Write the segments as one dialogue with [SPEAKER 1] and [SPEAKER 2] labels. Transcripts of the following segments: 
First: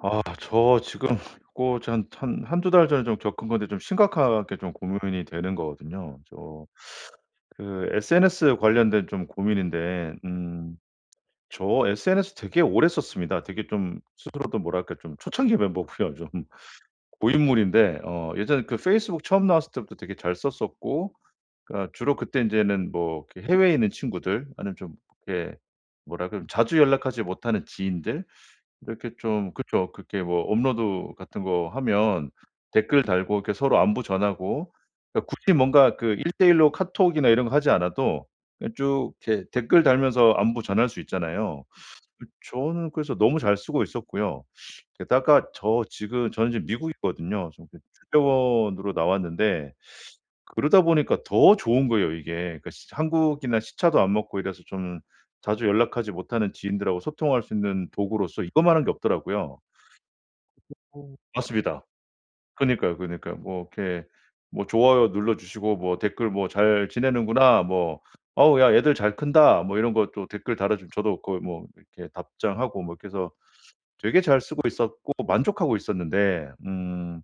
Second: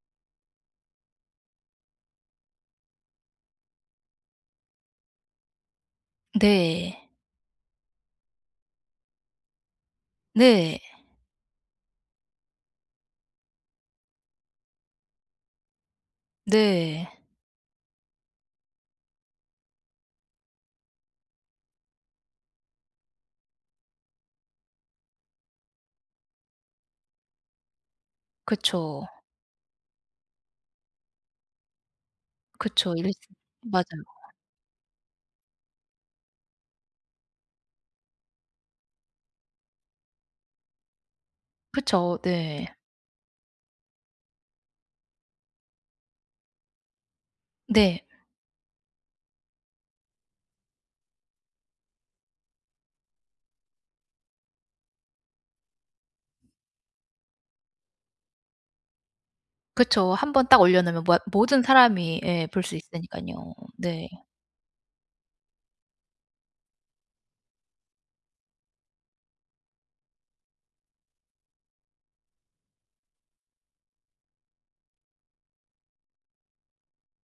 [SPEAKER 1] 아 나 저 지금 고 전 한 한 1-2 달 전에 좀 겪은 건데 좀 심각하게 좀 고민이 되는 거거든요. 저
[SPEAKER 2] 네.
[SPEAKER 1] 그 SNS 관련된 좀 고민인데 음
[SPEAKER 2] 네.
[SPEAKER 1] 저 SNS 되게 오래 썼습니다. 되게 좀 스스로도 뭐랄까 좀 초창기 멤버고요. 좀
[SPEAKER 2] 네.
[SPEAKER 1] 고인물인데 어 예전에 그 페이스북 처음 나왔을 때부터 되게 잘 썼었고, 그니까 주로 그때 인제는 뭐 그 해외에 있는 친구들, 아니면 좀 예 뭐랄까 자주 연락하지 못하는 지인들,
[SPEAKER 2] 그쵸.
[SPEAKER 1] 이렇게 좀 그렇죠 그렇게 뭐 업로드 같은 거 하면
[SPEAKER 2] 그쵸.
[SPEAKER 1] 댓글
[SPEAKER 2] 일
[SPEAKER 1] 달고 이렇게 서로
[SPEAKER 2] 맞아요.
[SPEAKER 1] 안부 전하고 그니까 굳이 뭔가 그 1:1 로 카톡이나 이런 거 하지 않아도 그냥 쭉 이렇게 댓글 달면서 안부 전할 수 있잖아요.
[SPEAKER 2] 그쵸.
[SPEAKER 1] 그
[SPEAKER 2] 네.
[SPEAKER 1] 저는 그래서 너무 잘 쓰고 있었고요. 게다가 저 지금 저는 지금 미국에 있거든요. 저 그
[SPEAKER 2] 네.
[SPEAKER 1] 주재원으로 나왔는데, 그러다 보니까 더 좋은 거예요 이게. 그니까 진짜 한국이나 시차도 안 맞고 이래서 좀 자주 연락하지 못하는 지인들하고 소통할 수 있는 도구로서 이거만 한 게 없더라고요.
[SPEAKER 2] 그쵸. 1 번 딱 올려놓으면 뭐
[SPEAKER 1] [unintelligible]
[SPEAKER 2] 모든
[SPEAKER 1] 맞습니다.
[SPEAKER 2] 사람이 예 볼 수
[SPEAKER 1] 그러니까요, 그러니까요.
[SPEAKER 2] 있으니깐요.
[SPEAKER 1] 뭐 이렇게
[SPEAKER 2] 네.
[SPEAKER 1] 뭐 좋아요 눌러주시고 뭐 댓글 뭐 "잘 지내는구나." 뭐 "어우 야 얘들 잘 큰다." 뭐 이런 것도 댓글 달아주면 저도 그 뭐 이렇게 답장하고 뭐 이렇게 해서, 되게 잘 쓰고 있었고 만족하고 있었는데 음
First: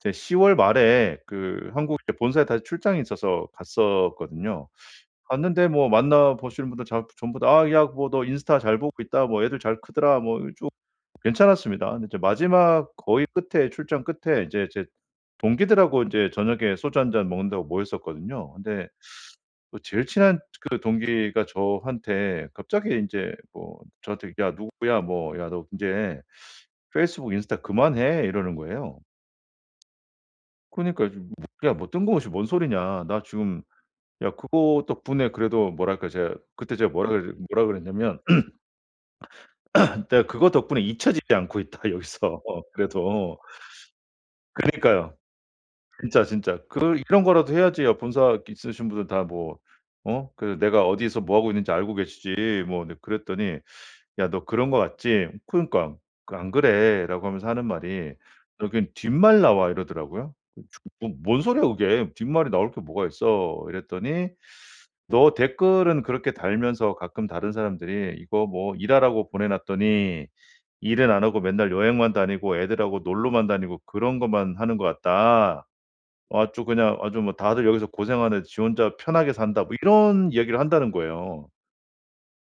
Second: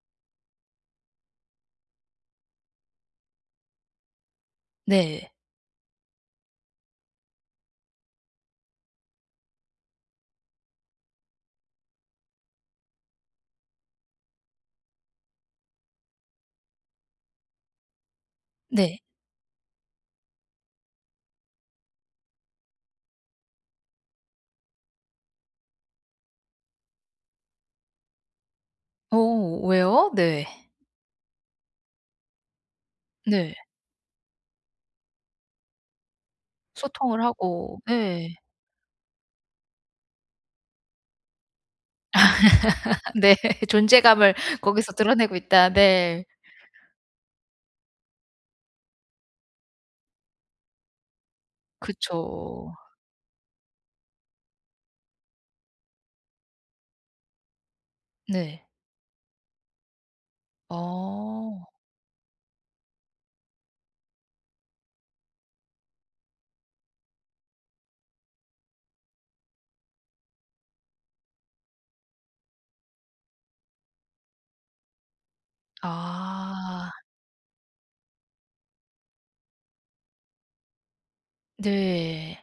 [SPEAKER 1] 제 10 월 말에 그 한국에 이제 본사에 다시 출장이 있어서 갔었거든요.
[SPEAKER 2] 네.
[SPEAKER 1] 갔는데 뭐 만나보시는 분들 전 전부 다 "아 야 뭐 너 인스타 잘 보고 있다. 뭐 애들 잘 크더라." 뭐 좀 괜찮았습니다. 근데 이제 마지막 거의 끝에 출장 끝에 이제 제 동기들하고 인제 저녁에 소주 1 잔 먹는다고 모였었거든요. 근데
[SPEAKER 2] 네.
[SPEAKER 1] 그 제일 친한 그 동기가 저한테 갑자기 인제 뭐 저한테 "야 누구야. 뭐 야 너 인제 페이스북, 인스타 그만해." 이러는 거예요.
[SPEAKER 2] 오 왜요? 네.
[SPEAKER 1] 그니까요. 무 "야 뭐 뜬금없이 뭔 소리냐. 나
[SPEAKER 2] 네.
[SPEAKER 1] 지금 야 그거 덕분에 그래도 뭐랄까? 이제" 그때 제가 뭐라
[SPEAKER 2] 소통을
[SPEAKER 1] 그 뭐라
[SPEAKER 2] 하고
[SPEAKER 1] 그랬냐면
[SPEAKER 2] 네.
[SPEAKER 1] "내가 그거 덕분에 잊혀지지 않고 있다. 여기서
[SPEAKER 2] 네.
[SPEAKER 1] 그래도."
[SPEAKER 2] 존재감을 거기서
[SPEAKER 1] 그러니까요.
[SPEAKER 2] 드러내고 있다.
[SPEAKER 1] 진짜,
[SPEAKER 2] 네.
[SPEAKER 1] 진짜 "그 이런 거라도 해야지. 야 본사 있으신 분들 다 뭐 어 그 내가 어디서 뭐 하고 있는지 알고 계시지."
[SPEAKER 2] 그쵸.
[SPEAKER 1] 뭐 네 그랬더니 "야, 너 그런 것 같지?" 그러니까 그 "안 그래."라고 하면서 하는 말이
[SPEAKER 2] 네.
[SPEAKER 1] "여긴 뒷말 나와." 이러더라고요. "뭐 뭔 소리야?
[SPEAKER 2] 어.
[SPEAKER 1] 그게 뒷말이 나올 게 뭐가 있어?" 이랬더니 "너 댓글은 그렇게 달면서 가끔 다른 사람들이 이거 뭐 일하라고 보내놨더니 일은 안 하고 맨날 여행만 다니고 애들하고 놀러만 다니고 그런 것만 하는 것 같다. 아주
[SPEAKER 2] 아.
[SPEAKER 1] 그냥 아주 뭐 다들 여기서 고생하는데 지 혼자 편하게 산다." 뭐 이런 이야기를 한다는 거예요.
[SPEAKER 2] 네.